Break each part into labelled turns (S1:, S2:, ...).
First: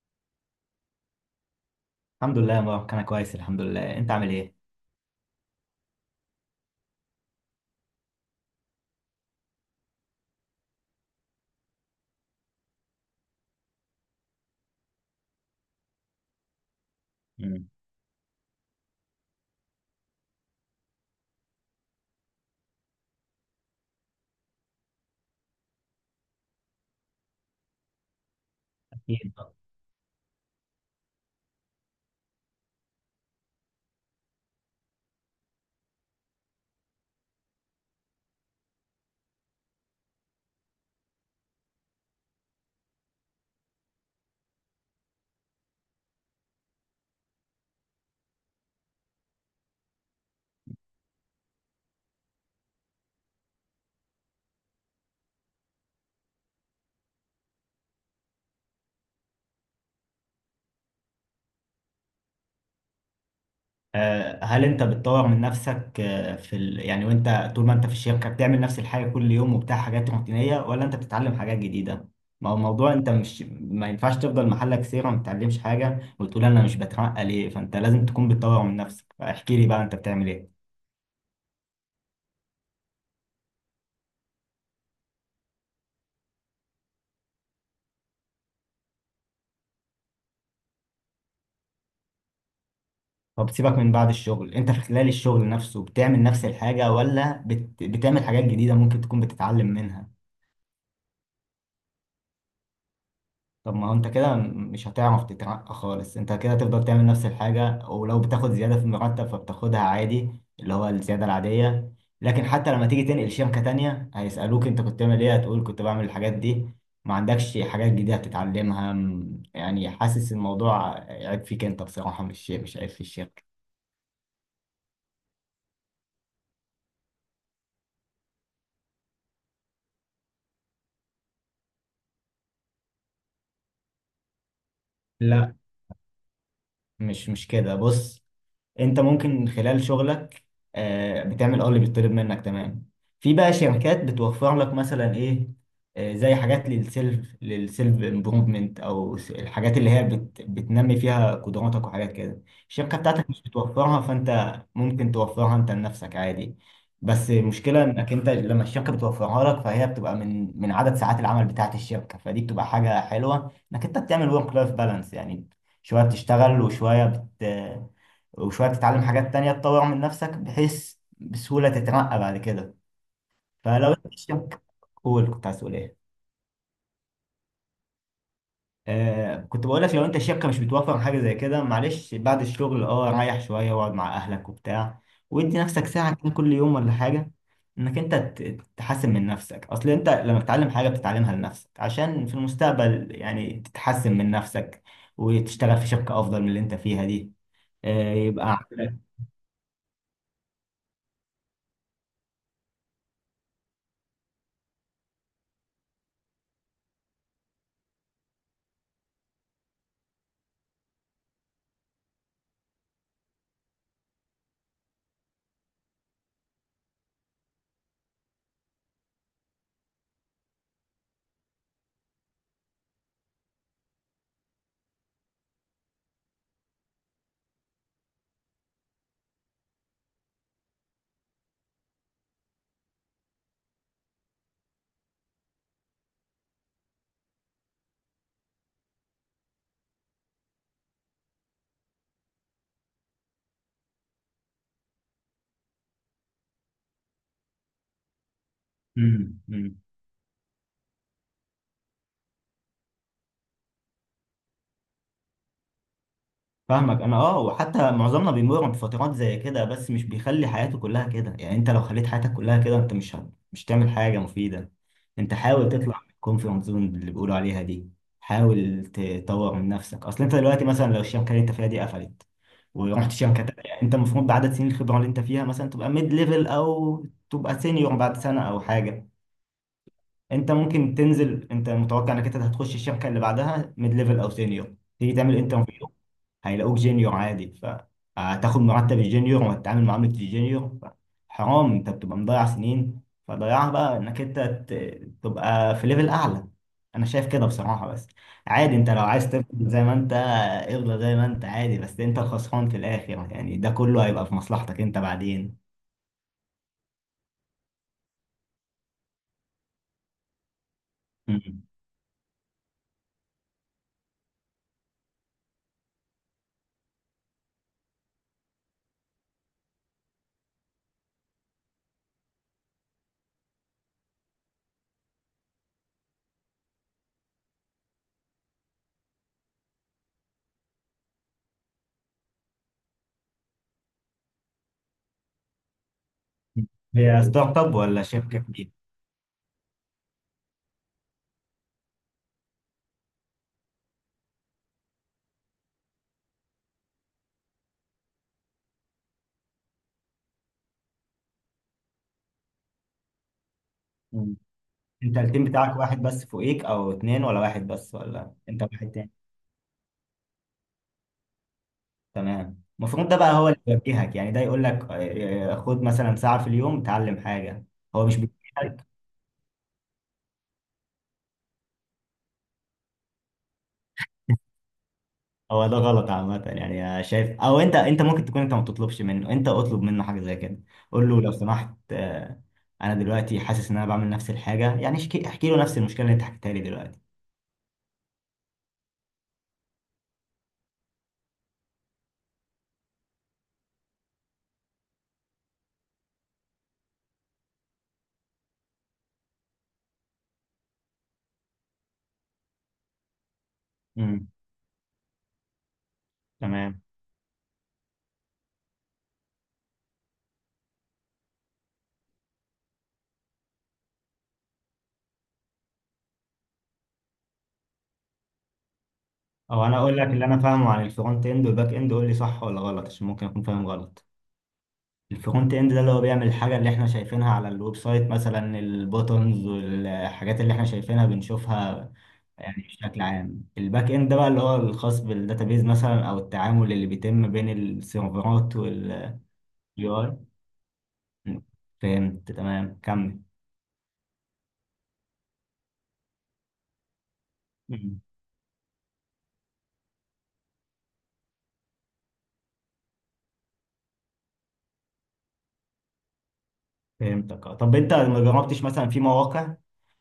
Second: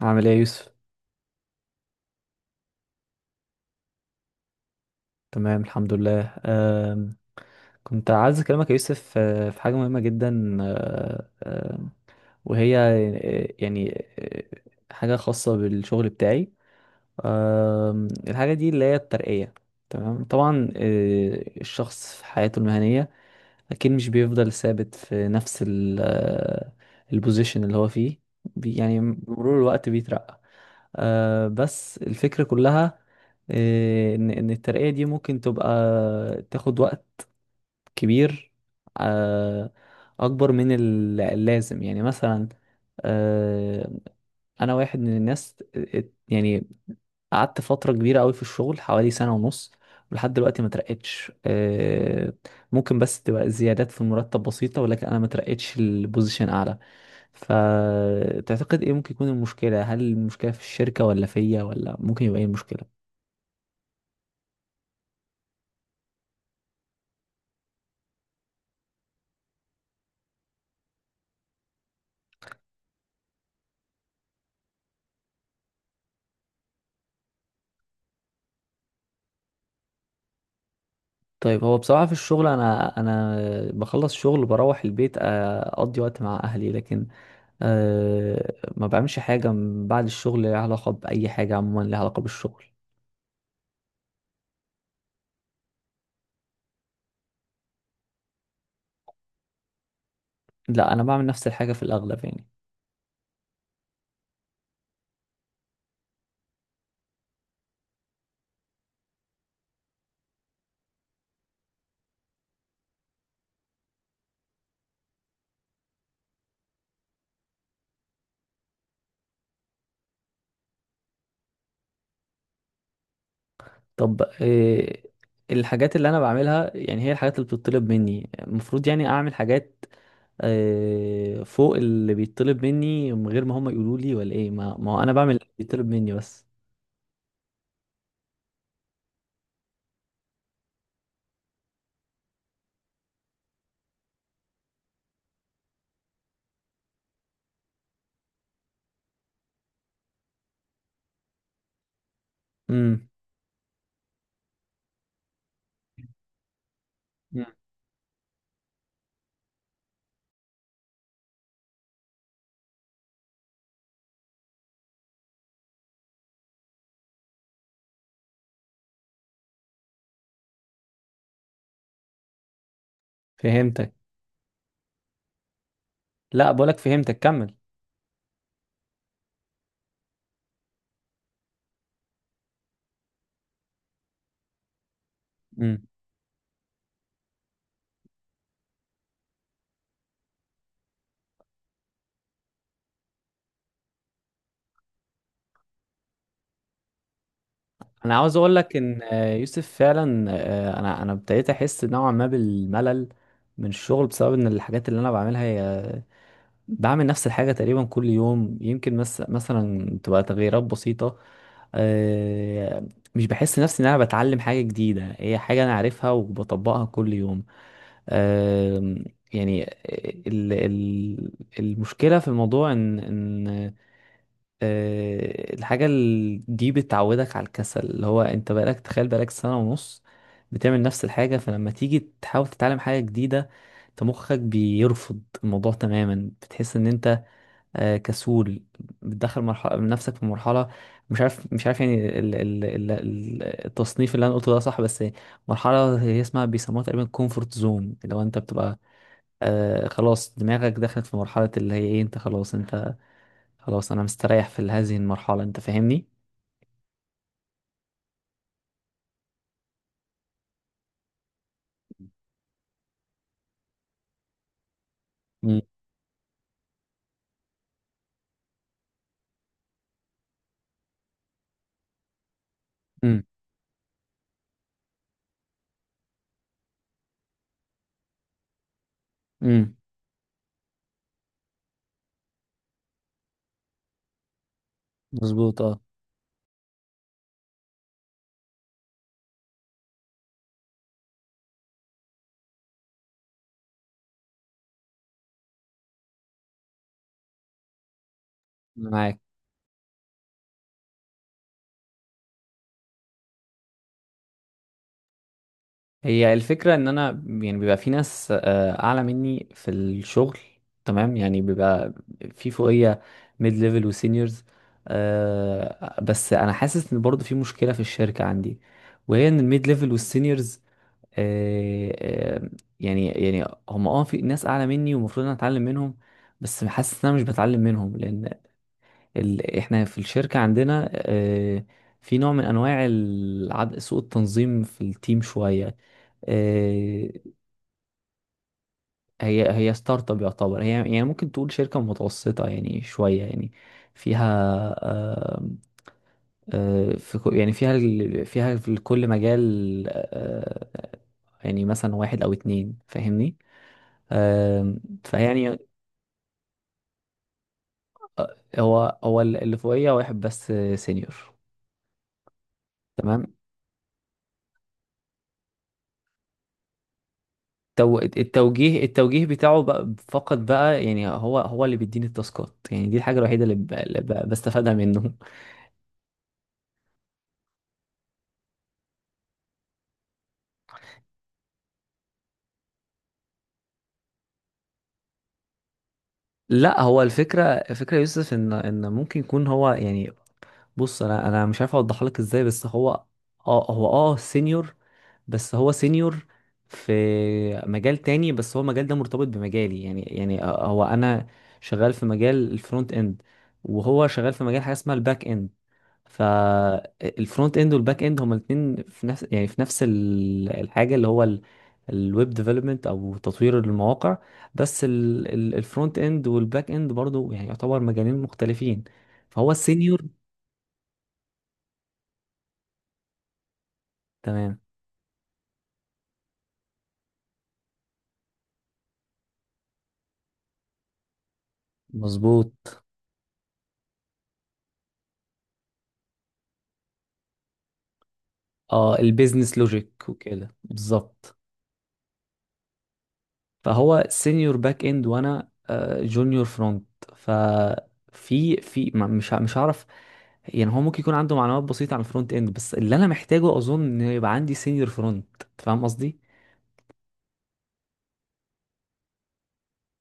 S1: عامل ايه يا يوسف؟
S2: الحمد لله يا مبارك، انا كويس الحمد لله. انت عامل ايه؟
S1: تمام، الحمد لله. كنت عايز اكلمك يا يوسف، في حاجه مهمه جدا. أه، أم، وهي، يعني، حاجه خاصه بالشغل بتاعي.
S2: مم.
S1: الحاجه دي اللي هي الترقيه. تمام، طبعا. الشخص في حياته المهنيه اكيد مش بيفضل ثابت في نفس ال- أه، البوزيشن اللي هو فيه. يعني
S2: اكيد.
S1: بمرور الوقت بيترقى. بس الفكرة كلها، إن الترقية دي ممكن تبقى تاخد وقت كبير، آه أكبر من اللازم، يعني مثلا، آه أنا واحد من الناس، يعني قعدت فترة كبيرة أوي في الشغل، حوالي سنة ونص، ولحد دلوقتي ما ترقتش. ممكن بس تبقى زيادات في المرتب بسيطة، ولكن أنا ما ترقتش البوزيشن أعلى. فتعتقد ايه ممكن يكون المشكلة؟ هل المشكلة في الشركة، ولا فيا، ولا ممكن يبقى ايه المشكلة؟
S2: هل انت بتطور من نفسك، يعني وانت طول ما انت في الشركه بتعمل نفس الحاجه كل يوم وبتاع حاجات روتينيه، ولا انت بتتعلم حاجات جديده؟ ما هو الموضوع، انت مش... ما ينفعش تفضل محلك سيره ما بتتعلمش حاجه وتقول انا مش بترقى ليه. فانت لازم تكون بتطور من نفسك، فاحكي لي بقى انت بتعمل ايه.
S1: طيب، هو بصراحة في الشغل انا بخلص شغل بروح البيت، اقضي وقت مع اهلي، لكن ما بعملش حاجة من بعد الشغل ليها علاقة بأي حاجة، عموما ليها علاقة بالشغل.
S2: طب سيبك من بعد الشغل، انت في خلال الشغل نفسه بتعمل نفس الحاجه، ولا بتعمل حاجات جديده ممكن تكون بتتعلم منها؟
S1: لا، انا بعمل نفس الحاجة في الاغلب يعني.
S2: طب ما هو انت كده مش هتعرف تترقى خالص. انت كده هتفضل تعمل نفس الحاجة، ولو بتاخد زيادة في المرتب فبتاخدها عادي، اللي هو الزيادة العادية. لكن حتى لما تيجي تنقل شركة تانية هيسألوك انت كنت بتعمل ايه، هتقول كنت بعمل الحاجات دي. ما عندكش حاجات جديدة هتتعلمها. يعني حاسس الموضوع عيب فيك انت بصراحة، مش عيب في الشركة.
S1: طب، الحاجات اللي انا بعملها يعني هي الحاجات اللي بتطلب مني. المفروض يعني اعمل حاجات فوق اللي بيطلب مني، من غير ما هم يقولوا لي، ولا ايه؟ ما هو انا بعمل اللي
S2: لا،
S1: بيطلب مني بس.
S2: مش كده، بص. انت ممكن خلال شغلك بتعمل اللي بيطلب منك تمام. في بقى شركات بتوفر لك مثلا ايه، زي حاجات للسيلف امبروفمنت، الحاجات اللي هي بتنمي فيها قدراتك وحاجات كده. الشركه
S1: امم.
S2: بتاعتك مش بتوفرها، فانت ممكن توفرها انت لنفسك عادي. بس المشكله انك انت لما الشركه بتوفرها لك فهي بتبقى من عدد ساعات العمل بتاعت الشركه، فدي بتبقى حاجه حلوه انك انت بتعمل ورك لايف بالانس يعني. شويه بتشتغل، وشويه بت وشوية تتعلم حاجات تانية تطور من نفسك، بحيث بسهولة تترقى بعد كده.
S1: فهمتك.
S2: فلو انت الشركة قول، كنت عايز تقول ايه؟
S1: لا بقولك فهمتك، كمل.
S2: كنت بقول لك، لو انت الشركة مش بتوفر حاجة زي كده معلش، بعد الشغل ريح شوية واقعد مع اهلك وبتاع، وادي
S1: امم
S2: نفسك ساعة كده كل يوم ولا حاجة، انك انت تحسن من نفسك. اصل انت لما بتتعلم حاجة بتتعلمها لنفسك، عشان في المستقبل يعني تتحسن من نفسك وتشتغل في شركة افضل من اللي انت فيها دي. آه
S1: انا عاوز اقول
S2: يبقى
S1: لك ان، يوسف، فعلا، انا ابتديت احس نوعا ما بالملل من الشغل، بسبب ان الحاجات اللي انا بعملها هي بعمل نفس الحاجه تقريبا كل يوم. يمكن مس مثلا تبقى تغييرات بسيطه. آه، مش بحس نفسي ان انا بتعلم حاجه جديده، هي حاجه انا عارفها وبطبقها كل يوم. آم، يعني ال- ال- المشكلة في الموضوع إن الحاجة دي بتعودك على الكسل، اللي هو أنت بقالك، تخيل، بقالك سنة ونص بتعمل نفس الحاجة. فلما تيجي تحاول تتعلم حاجة جديدة أنت مخك بيرفض الموضوع تماما، بتحس إن أنت كسول. بتدخل مرحلة من نفسك، في مرحلة، مش عارف يعني التصنيف اللي أنا قلته ده صح بس، مرحلة هي اسمها بيسموها تقريبا كومفورت زون. لو أنت بتبقى
S2: عندك.
S1: خلاص دماغك دخلت في مرحلة اللي هي ايه، انت خلاص، انت خلاص، انا مستريح في هذه المرحلة، انت فاهمني؟
S2: فاهمك انا وحتى معظمنا بيمر بفترات زي كده، بس مش بيخلي حياته كلها كده يعني. انت لو خليت حياتك كلها كده، انت مش تعمل حاجه مفيده. انت
S1: مم.
S2: حاول تطلع من الكومفورت زون اللي بيقولوا عليها دي، حاول تطور من نفسك. اصل انت دلوقتي مثلا لو الشركه اللي انت فيها دي قفلت ورحت
S1: امم،
S2: شركه تانية، يعني انت المفروض بعدد سنين الخبره اللي انت فيها مثلا تبقى ميد ليفل او تبقى سينيور بعد سنه او حاجه.
S1: امم،
S2: انت ممكن تنزل. انت متوقع انك انت هتخش الشركه اللي بعدها ميد ليفل او سينيور، تيجي تعمل
S1: مظبوط، اه.
S2: انترفيو هيلاقوك جونيور عادي، فهتاخد مرتب الجونيور وهتتعامل معاملة الجونيور. حرام، انت بتبقى مضيع سنين. فضيعها بقى انك انت تبقى في ليفل اعلى. انا شايف كده بصراحة، بس عادي
S1: أنا
S2: انت لو
S1: معاك.
S2: عايز تفضل زي ما انت، افضل زي ما انت عادي، بس انت الخسران في الاخر يعني. ده كله هيبقى في مصلحتك انت بعدين.
S1: هي الفكرة ان انا يعني بيبقى في ناس اعلى مني في الشغل، تمام، يعني
S2: مم.
S1: بيبقى في فوقية، ميد ليفل وسينيورز. بس انا حاسس ان برضه في مشكلة في الشركة عندي، وهي ان الميد ليفل والسينيورز، آه، آه، يعني هم في ناس اعلى مني ومفروض انا اتعلم منهم. بس حاسس ان انا مش بتعلم منهم، لان احنا في الشركه عندنا، في نوع من انواع سوء التنظيم في التيم شويه. آه،
S2: هي ستارت اب ولا شركة كبيرة؟
S1: هي ستارت اب يعتبر. هي يعني ممكن تقول شركه متوسطه، يعني شويه يعني، فيها آه، يعني فيها في كل مجال، يعني مثلا واحد او اتنين، فاهمني؟
S2: مم. انت التيم
S1: فيعني،
S2: بتاعك واحد بس فوقيك او اتنين، ولا واحد بس، ولا انت
S1: هو
S2: واحد؟
S1: هو اللي فوقيه واحد بس سينيور.
S2: تمام، المفروض ده
S1: تمام.
S2: بقى هو اللي يوجهك يعني، ده يقول لك خد مثلا ساعة في اليوم اتعلم حاجة. هو مش
S1: التوجيه
S2: بيوجهك؟
S1: التوجيه بتاعه بقى فقط بقى، يعني هو اللي بيديني التاسكات. يعني دي الحاجه الوحيده اللي بستفادها منه.
S2: هو ده غلط عامة يعني. شايف، او انت، انت ممكن تكون انت ما تطلبش منه، انت اطلب منه حاجة زي كده. قول له لو سمحت، انا دلوقتي حاسس ان انا بعمل نفس الحاجة يعني، احكي له نفس المشكلة اللي انت حكيتها لي
S1: لا،
S2: دلوقتي.
S1: هو الفكره يا يوسف، ان ممكن يكون هو يعني، بص انا مش عارف اوضح لك ازاي. بس هو سينيور. بس هو سينيور في مجال تاني، بس هو المجال ده مرتبط بمجالي، يعني هو انا شغال في مجال الفرونت اند، وهو
S2: امم.
S1: شغال في مجال حاجه اسمها الباك اند.
S2: تمام،
S1: فالفرونت اند والباك اند هما الاثنين في نفس، يعني في نفس الحاجه اللي هو الويب ديفلوبمنت، او تطوير المواقع. بس الفرونت اند والباك اند برضو يعني يعتبر مجالين مختلفين. فهو
S2: او انا اقول
S1: السينيور.
S2: لك اللي انا فاهمه عن الفرونت اند والباك اند، قول لي صح ولا غلط عشان ممكن اكون فاهم غلط.
S1: تمام،
S2: الفرونت اند ده اللي هو بيعمل الحاجة اللي احنا شايفينها على الويب سايت مثلا، البوتنز والحاجات اللي احنا شايفينها بنشوفها. يعني
S1: مظبوط.
S2: بشكل عام الباك اند ده بقى اللي هو الخاص بالداتابيز مثلا، او التعامل اللي بيتم بين السيرفرات
S1: اه البيزنس لوجيك
S2: اي.
S1: وكده بالظبط.
S2: فهمت. تمام، كمل.
S1: فهو سينيور باك اند، وانا جونيور فرونت. ففي في ما- مش ه- مش هعرف. يعني هو ممكن يكون عنده معلومات بسيطة عن الفرونت اند، بس اللي انا محتاجه اظن ان يبقى عندي سينيور فرونت. فاهم قصدي؟
S2: فهمتك طب انت ما جربتش مثلا في مواقع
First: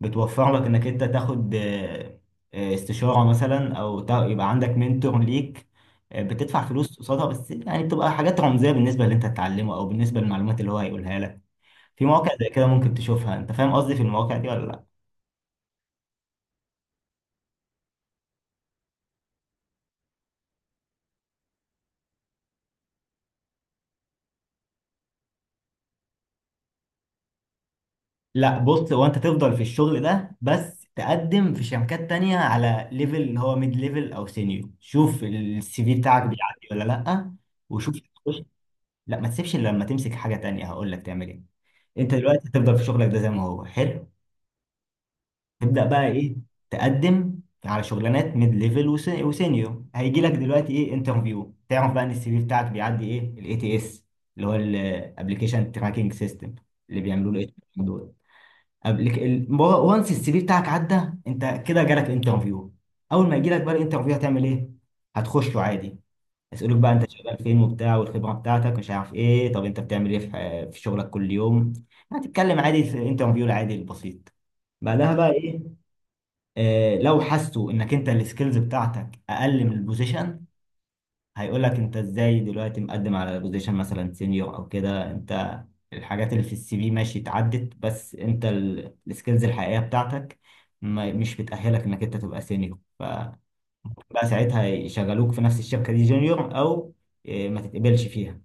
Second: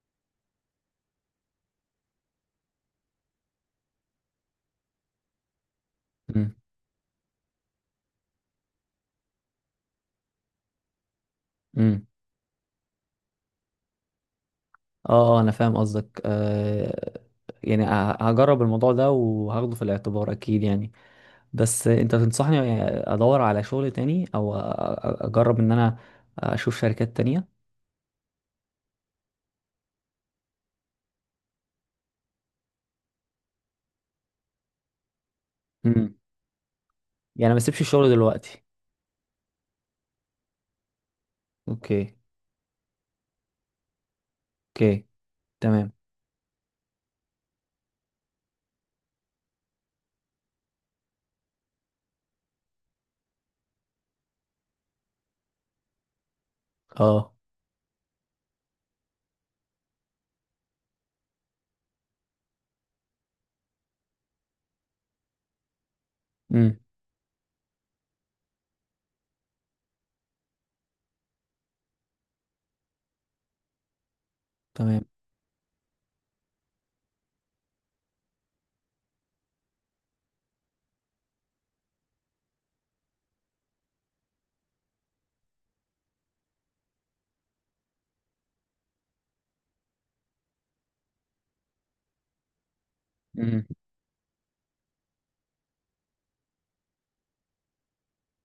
S2: بتوفر لك انك انت تاخد استشارة مثلا، او يبقى عندك منتور ليك،
S1: امم،
S2: بتدفع فلوس قصادها، بس يعني بتبقى حاجات رمزية بالنسبة اللي انت هتتعلمه او بالنسبة للمعلومات اللي هو هيقولها لك. في
S1: امم،
S2: مواقع زي كده ممكن تشوفها. انت فاهم قصدي في المواقع دي ولا لا؟
S1: اه. انا فاهم قصدك، يعني هجرب الموضوع ده وهاخده في الاعتبار اكيد يعني. بس انت تنصحني ادور على شغل تاني، او اجرب ان انا اشوف شركات تانية؟
S2: لا، بص. هو انت تفضل في الشغل ده، بس تقدم في شركات تانية على ليفل اللي هو ميد ليفل او سينيور، شوف السي في
S1: امم.
S2: بتاعك بيعدي ولا لا.
S1: يعني ما اسيبش
S2: وشوف.
S1: الشغل دلوقتي.
S2: لا، ما تسيبش الا لما تمسك حاجه تانية. هقول لك تعمل ايه.
S1: اوكي.
S2: انت دلوقتي هتفضل في شغلك ده زي ما هو، حلو.
S1: اوكي.
S2: تبدا
S1: تمام.
S2: بقى ايه؟ تقدم على شغلانات ميد ليفل وسينيور. هيجي لك دلوقتي ايه، انترفيو. تعرف بقى ان السي في بتاعك بيعدي ايه، ATS اللي هو الابلكيشن تراكنج سيستم اللي
S1: اه.
S2: بيعملوه له دول. وانس السي في بتاعك عدى، انت كده جالك انترفيو. اول ما يجي لك بقى الانترفيو هتعمل ايه؟ هتخشه عادي.
S1: امم.
S2: يسألوك بقى انت شغال فين وبتاع والخبرة بتاعتك مش عارف ايه، طب انت بتعمل ايه في في شغلك كل يوم. هتتكلم عادي في انترفيو العادي البسيط.
S1: تمام.
S2: بعدها بقى ايه؟ آه، لو حسوا انك انت السكيلز بتاعتك اقل من البوزيشن، هيقول لك انت ازاي دلوقتي مقدم على بوزيشن مثلا سينيور او كده، انت الحاجات اللي في السي في ماشي اتعدت، بس انت السكيلز الحقيقية بتاعتك مش بتأهلك انك انت تبقى سينيور. فبقى
S1: امم.
S2: ساعتها يشغلوك في نفس الشركة دي جونيور، او ما تتقبلش فيها.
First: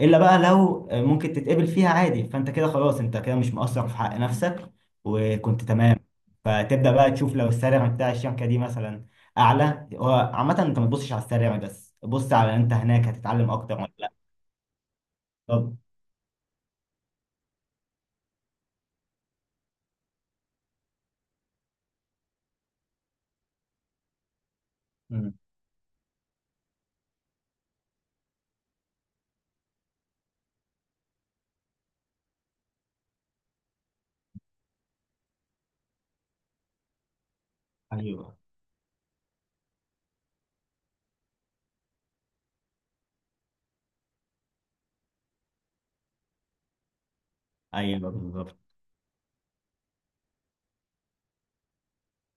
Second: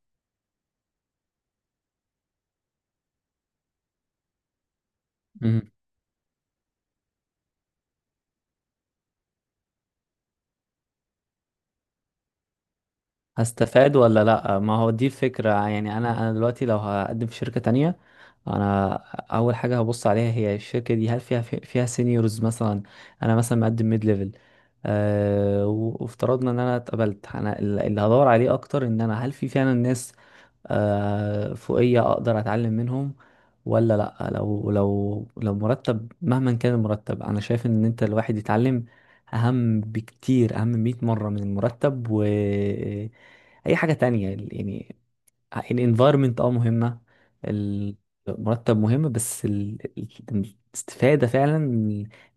S2: الا بقى لو ممكن تتقبل فيها عادي، فانت كده خلاص، انت كده مش مقصر في حق نفسك وكنت
S1: امم.
S2: تمام. فتبدا بقى تشوف لو السالري بتاع الشركه دي مثلا اعلى. هو عامه انت ما تبصش على السالري بس، بص على انت هناك هتتعلم اكتر ولا
S1: هستفاد
S2: لا.
S1: ولا لا؟ ما هو دي الفكرة
S2: طب.
S1: يعني. انا دلوقتي لو هقدم في شركة تانية، انا اول حاجة هبص عليها هي الشركة دي، هل فيها فيها سينيورز مثلا. انا مثلا مقدم ميد ليفل.
S2: مم.
S1: وافترضنا ان انا اتقبلت، انا اللي هدور عليه اكتر ان انا، هل في فعلا ناس فوقية أقدر أتعلم منهم ولا لأ. لو مرتب مهما كان المرتب، أنا شايف إن أنت
S2: ايوه.
S1: الواحد يتعلم أهم بكتير، أهم 100 مرة من المرتب و أي حاجة تانية يعني. الانفايرمنت، مهمة.
S2: ايوه بالظبط.
S1: المرتب مهم، بس الاستفادة فعلا،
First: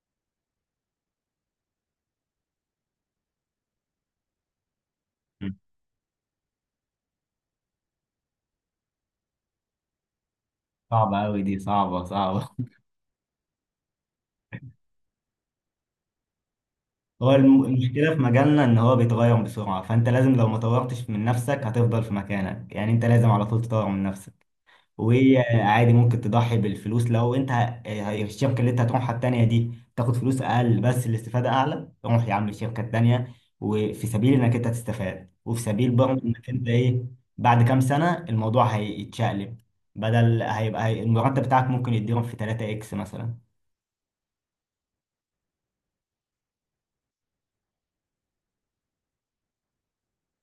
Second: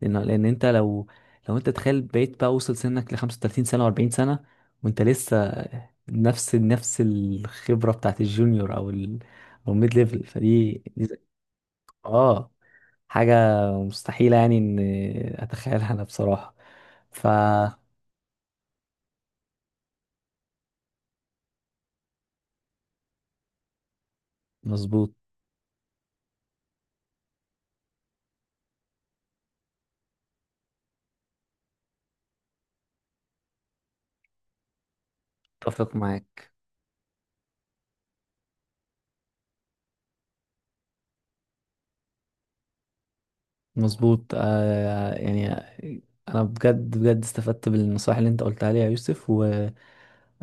S1: لان انت لو، انت تخيل بقيت بقى وصل سنك ل 35 سنة و40 سنة وانت
S2: مم.
S1: لسه نفس الخبرة بتاعت الجونيور، او او الميد ليفل، فدي
S2: صعبه قوي دي، صعبه صعبه.
S1: اه حاجة مستحيلة يعني ان اتخيلها انا بصراحة. ف
S2: هو المشكله في مجالنا ان هو بيتغير بسرعه، فانت لازم لو ما طورتش من نفسك هتفضل في مكانك يعني، انت لازم على طول تطور من نفسك.
S1: مظبوط.
S2: وهي عادي ممكن تضحي بالفلوس، لو انت الشركه اللي انت هتروحها التانيه دي تاخد فلوس اقل بس الاستفاده اعلى، روح يا عم الشركه التانيه، وفي سبيل انك انت تستفاد، وفي سبيل
S1: اتفق
S2: برضه
S1: معاك.
S2: انك انت ايه، بعد كام سنه الموضوع هيتشقلب. بدل هيبقى المرتب بتاعك ممكن يتضرب في 3 اكس مثلا.
S1: مظبوط، يعني، انا بجد بجد استفدت بالنصائح اللي انت قلتها لي يا يوسف، و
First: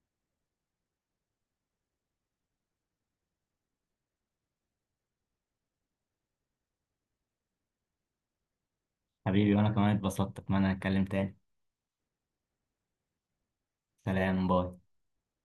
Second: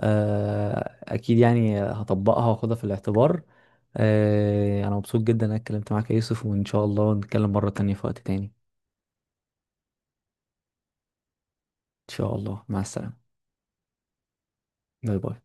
S1: اكيد يعني هطبقها واخدها في الاعتبار. انا مبسوط جدا إن انا اتكلمت معاك يا يوسف، وان شاء الله نتكلم مرة تانية في وقت تاني.
S2: حبيبي، وانا كمان اتبسطت. اتمنى نتكلم تاني.
S1: ان شاء الله، مع السلامة.
S2: سلام. باي.
S1: باي باي.